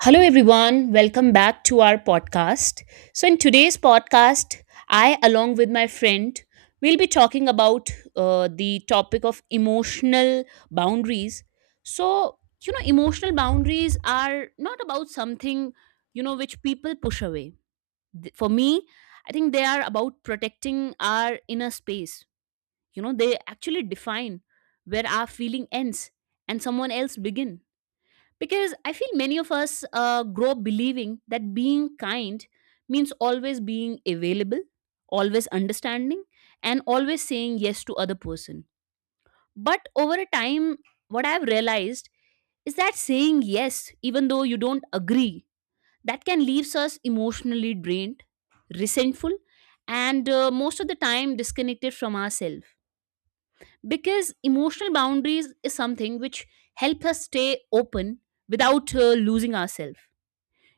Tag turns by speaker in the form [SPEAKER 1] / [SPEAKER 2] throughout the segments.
[SPEAKER 1] Hello, everyone. Welcome back to our podcast. So, in today's podcast, I, along with my friend, will be talking about the topic of emotional boundaries. So, emotional boundaries are not about something, which people push away. For me, I think they are about protecting our inner space. You know, they actually define where our feeling ends and someone else begin, because I feel many of us grow up believing that being kind means always being available, always understanding, and always saying yes to other person. But over a time, what I've realized is that saying yes, even though you don't agree, that can leaves us emotionally drained, resentful, and most of the time disconnected from ourselves. Because emotional boundaries is something which help us stay open without losing ourselves.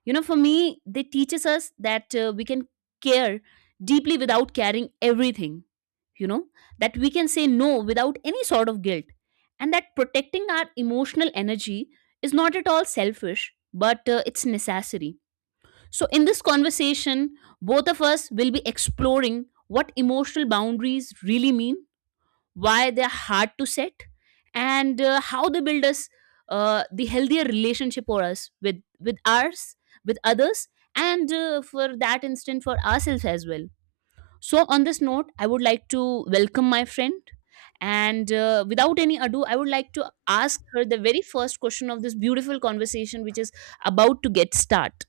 [SPEAKER 1] You know, for me, they teaches us that we can care deeply without carrying everything, you know, that we can say no without any sort of guilt, and that protecting our emotional energy is not at all selfish, but it's necessary. So, in this conversation, both of us will be exploring what emotional boundaries really mean, why they're hard to set, and how they build us the healthier relationship for us, with ours, with others, and for that instant for ourselves as well. So on this note, I would like to welcome my friend. And without any ado, I would like to ask her the very first question of this beautiful conversation, which is about to get start.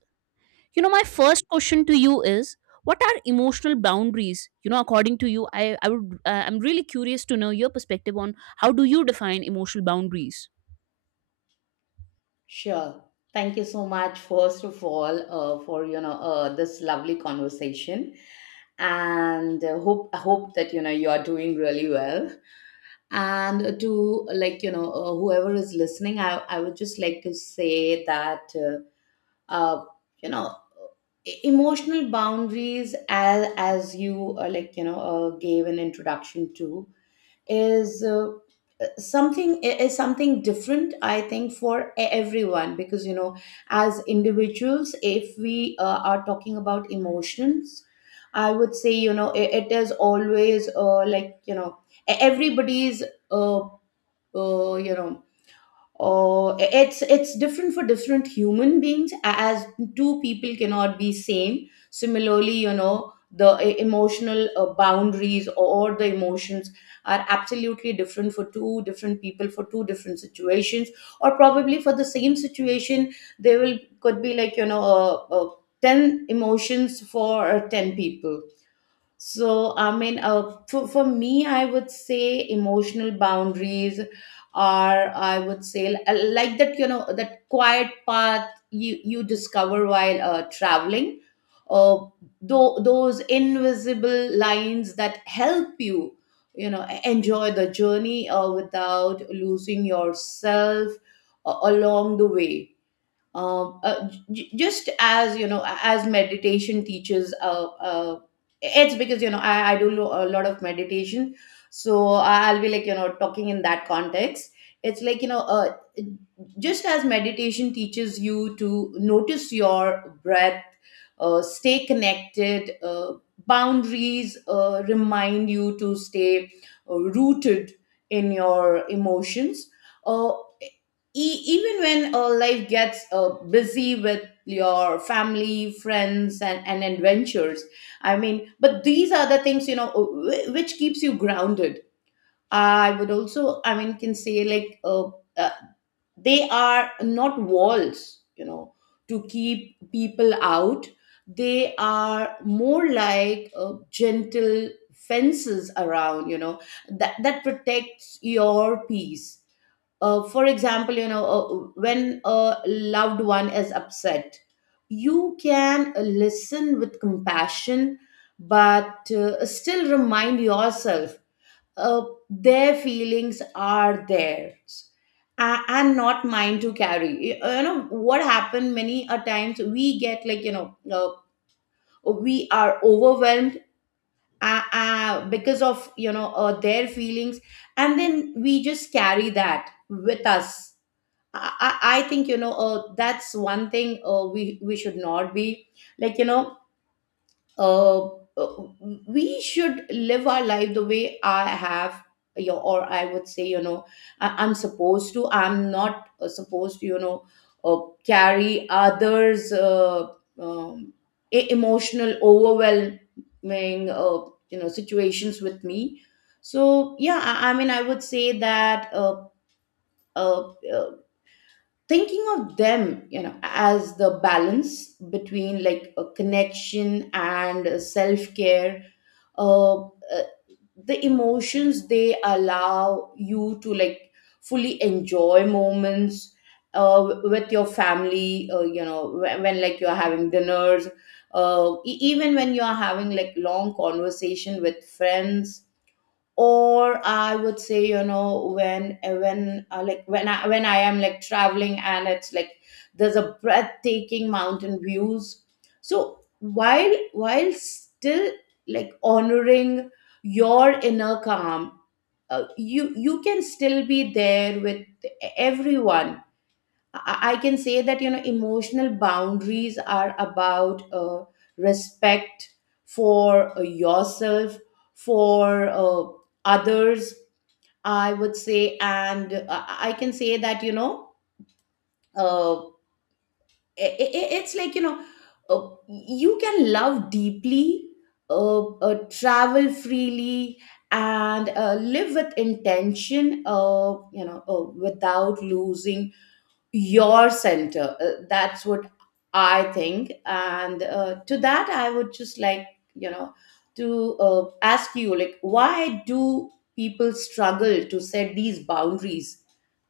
[SPEAKER 1] You know, my first question to you is, what are emotional boundaries? You know, according to you, I would I'm really curious to know your perspective on how do you define emotional boundaries?
[SPEAKER 2] Sure. Thank you so much, first of all, for this lovely conversation, and hope I hope that you are doing really well. And to whoever is listening, I would just like to say that uh, you know emotional boundaries, as you like you know gave an introduction to, is something different, I think, for everyone, because as individuals, if we are talking about emotions, I would say it is always everybody's, uh, uh, you know or it's different for different human beings, as two people cannot be same. Similarly, you know, the emotional boundaries or the emotions are absolutely different for two different people, for two different situations, or probably for the same situation there will could be 10 emotions for 10 people. I mean, for me, I would say emotional boundaries are, I would say, like that, you know, that quiet path you, you discover while traveling, uh, those invisible lines that help you, you know, enjoy the journey without losing yourself along the way. um, uh, j- just as as meditation teaches it's because I do a lot of meditation, so I'll be talking in that context. It's just as meditation teaches you to notice your breath, stay connected, boundaries remind you to stay rooted in your emotions. Uh, Even when life gets busy with your family, friends, and adventures, I mean, but these are the things, you know, which keeps you grounded. I would also, I mean, can say like uh, they are not walls, you know, to keep people out. They are more like gentle fences around, you know, that protects your peace. For example, when a loved one is upset, you can listen with compassion, but still remind yourself uh, their feelings are theirs and not mine to carry. You know what happened, many a times we get we are overwhelmed because of their feelings, and then we just carry that with us. I, I think, that's one thing we should not be, like you know uh, uh, we should live our life the way I have your, or I would say, you know, I'm supposed to, I'm not supposed to, uh, carry others um, emotional overwhelming situations with me. So yeah, I mean, I would say that uh, uh, thinking of them, you know, as the balance between like a connection and self-care. uh, uh, the emotions, they allow you to like fully enjoy moments with your family, you know, when like you're having dinners, even when you're having like long conversation with friends. Or I would say, you know, when when I am like traveling and it's like there's a breathtaking mountain views. So while still like honoring your inner calm, you you can still be there with everyone. I can say that, you know, emotional boundaries are about respect for yourself, for others. I would say, and I can say that, you know, uh, i i- it's like you know uh, you can love deeply, travel freely, and live with intention. Without losing your center. That's what I think. And to that, I would just like, you know, to ask you, like, why do people struggle to set these boundaries?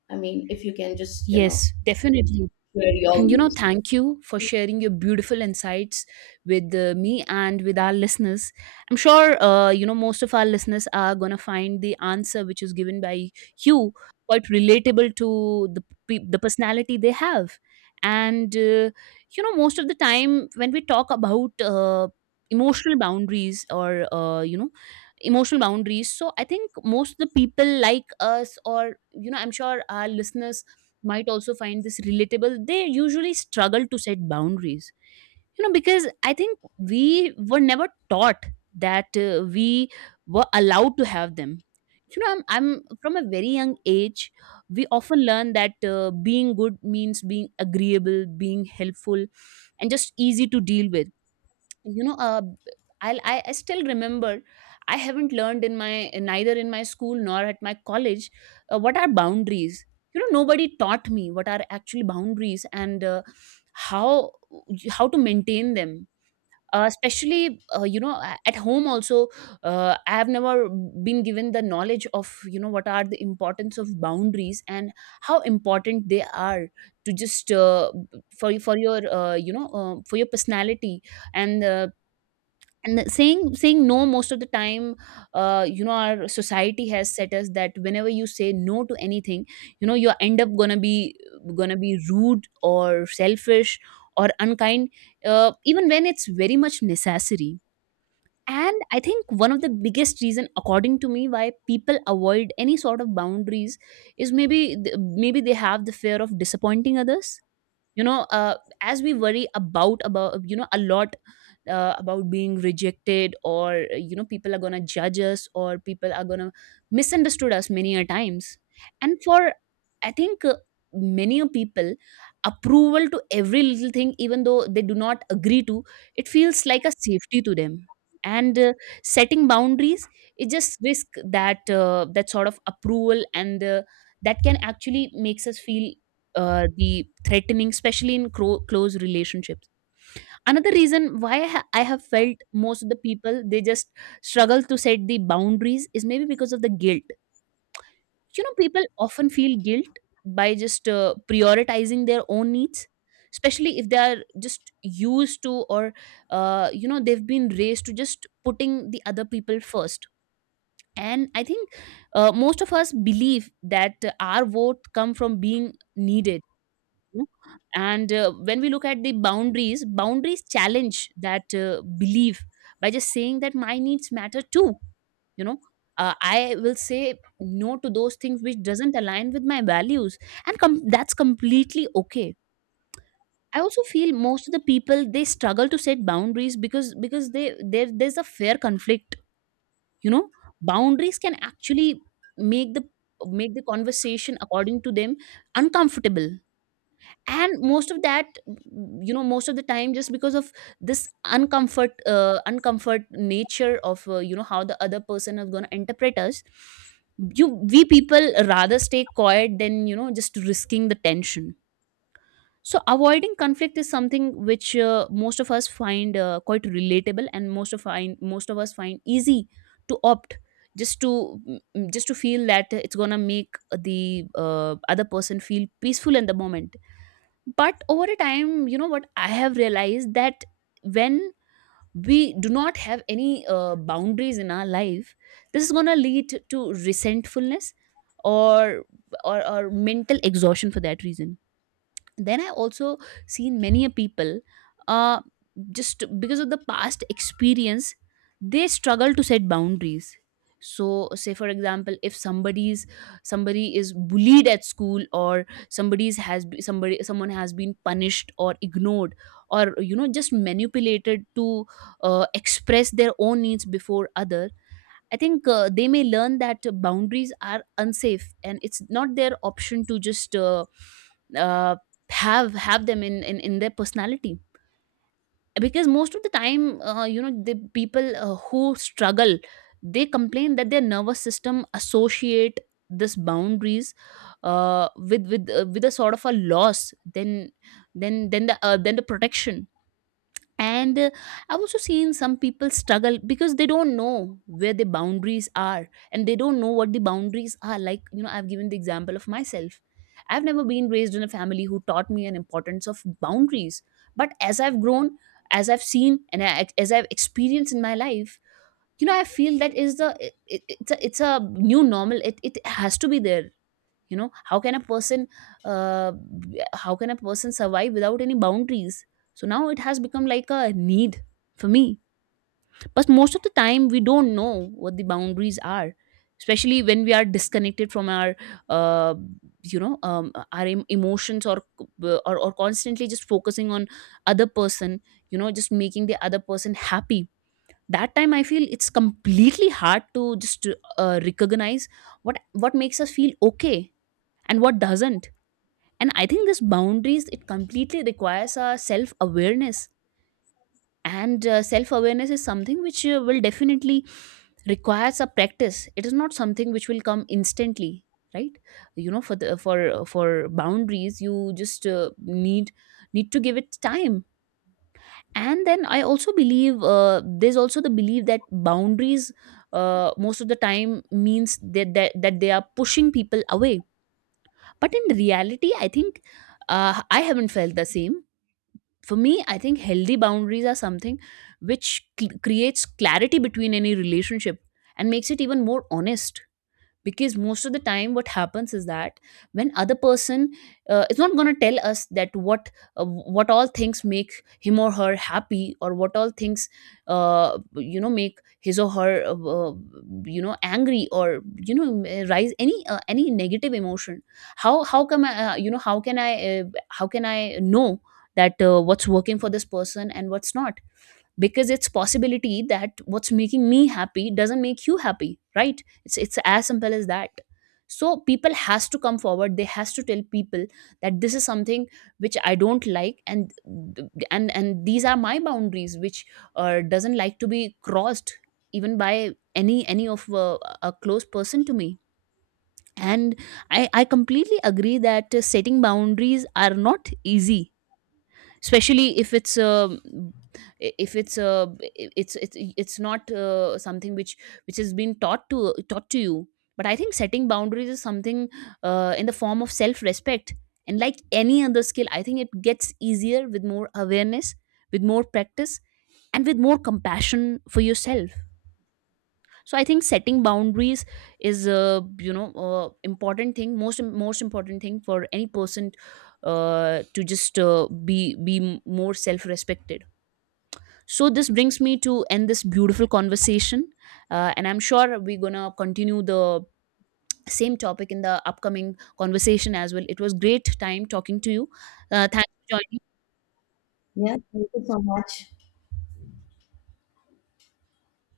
[SPEAKER 2] I mean, if you can just, you know,
[SPEAKER 1] Yes, definitely.
[SPEAKER 2] share your
[SPEAKER 1] You know,
[SPEAKER 2] views.
[SPEAKER 1] thank you for sharing your beautiful insights with me and with our listeners. I'm sure you know, most of our listeners are going to find the answer which is given by you quite relatable to the personality they have. And you know, most of the time when we talk about emotional boundaries or you know, emotional boundaries, so I think most of the people like us, or you know, I'm sure our listeners might also find this relatable. They usually struggle to set boundaries, you know, because I think we were never taught that we were allowed to have them. You know, I'm, from a very young age, we often learn that being good means being agreeable, being helpful, and just easy to deal with. You know I'll, I still remember, I haven't learned in my, neither in my school nor at my college, what are boundaries. You know, nobody taught me what are actually boundaries. And how how to maintain them, especially you know, at home also, I have never been given the knowledge of, you know, what are the importance of boundaries and how important they are to just for your you know for your personality. And saying no most of the time, you know, our society has set us that whenever you say no to anything, you know, you end up gonna be rude or selfish or unkind, even when it's very much necessary. And I think one of the biggest reason, according to me, why people avoid any sort of boundaries is maybe they have the fear of disappointing others. You know, as we worry about you know, a lot, about being rejected or you know, people are gonna judge us or people are gonna misunderstood us, many a times. And for, I think many a people, approval to every little thing, even though they do not agree to, it feels like a safety to them. And setting boundaries, it just risk that that sort of approval. And that can actually makes us feel the threatening, especially in close relationships. Another reason why I have felt most of the people they just struggle to set the boundaries is maybe because of the guilt. You know, people often feel guilt by just prioritizing their own needs, especially if they are just used to, or you know, they've been raised to just putting the other people first. And I think most of us believe that our worth come from being needed, know. And when we look at the boundaries, boundaries challenge that belief by just saying that my needs matter too. You know, I will say no to those things which doesn't align with my values, and that's completely okay. I also feel most of the people they struggle to set boundaries because they there there's a fair conflict. You know, boundaries can actually make the make the conversation, according to them, uncomfortable. And most of that, you know, most of the time, just because of this uncomfort, uncomfort nature of, you know, how the other person is going to interpret us, you we people rather stay quiet than, you know, just risking the tension. So avoiding conflict is something which most of us find quite relatable, and most of us find easy to opt, just to just to feel that it's going to make the other person feel peaceful in the moment. But over a time, you know, what I have realized, that when we do not have any boundaries in our life, this is going to lead to resentfulness, or, or mental exhaustion for that reason. Then I also seen many a people uh just because of the past experience they struggle to set boundaries. So say for example, if somebody is bullied at school, or somebody someone has been punished or ignored or, you know, just manipulated to express their own needs before others, I think they may learn that boundaries are unsafe, and it's not their option to just uh, have them in their personality. Because most of the time, you know, the people who struggle, they complain that their nervous system associate this boundaries with with a sort of a loss. Then the protection. And I've also seen some people struggle because they don't know where the boundaries are, and they don't know what the boundaries are. Like, you know, I've given the example of myself, I've never been raised in a family who taught me an importance of boundaries. But as I've grown, as I've seen, and as I've experienced in my life, you know, I feel that is the, it's a, it's a new normal, it has to be there. You know, how can a person how can a person survive without any boundaries? So now it has become like a need for me. But most of the time we don't know what the boundaries are, especially when we are disconnected from our uh, you know, our emotions, or constantly just focusing on other person, you know, just making the other person happy. That time I feel it's completely hard to just recognize what what makes us feel okay and what doesn't. And I think this boundaries, it completely requires our self awareness. And self awareness is something which will definitely requires a practice. It is not something which will come instantly, right? You know, for the for boundaries, you just need need to give it time. And then I also believe there's also the belief that boundaries most of the time means that that they are pushing people away. But in reality, I think I haven't felt the same. For me, I think healthy boundaries are something which creates clarity between any relationship and makes it even more honest. Because most of the time what happens is that when other person is not going to tell us that what, what all things make him or her happy, or what all things you know, make his or her you know, angry, or you know, rise any negative emotion, how you know, how can I, how can I know that what's working for this person and what's not? Because it's possibility that what's making me happy doesn't make you happy, right? It's as simple as that. So people has to come forward, they has to tell people that this is something which I don't like, and and these are my boundaries which doesn't like to be crossed, even by any of a close person to me. And I completely agree that setting boundaries are not easy, especially if it's a if it's a, it's it's not something which has been taught to you. But I think setting boundaries is something in the form of self respect. And like any other skill, I think it gets easier with more awareness, with more practice, and with more compassion for yourself. So I think setting boundaries is a, you know, important thing, most important thing for any person to just be more self respected. So this brings me to end this beautiful conversation. And I'm sure we're going to continue the same topic in the upcoming conversation as well. It was great time talking to you. Thanks for joining.
[SPEAKER 2] Yeah, thank you so much.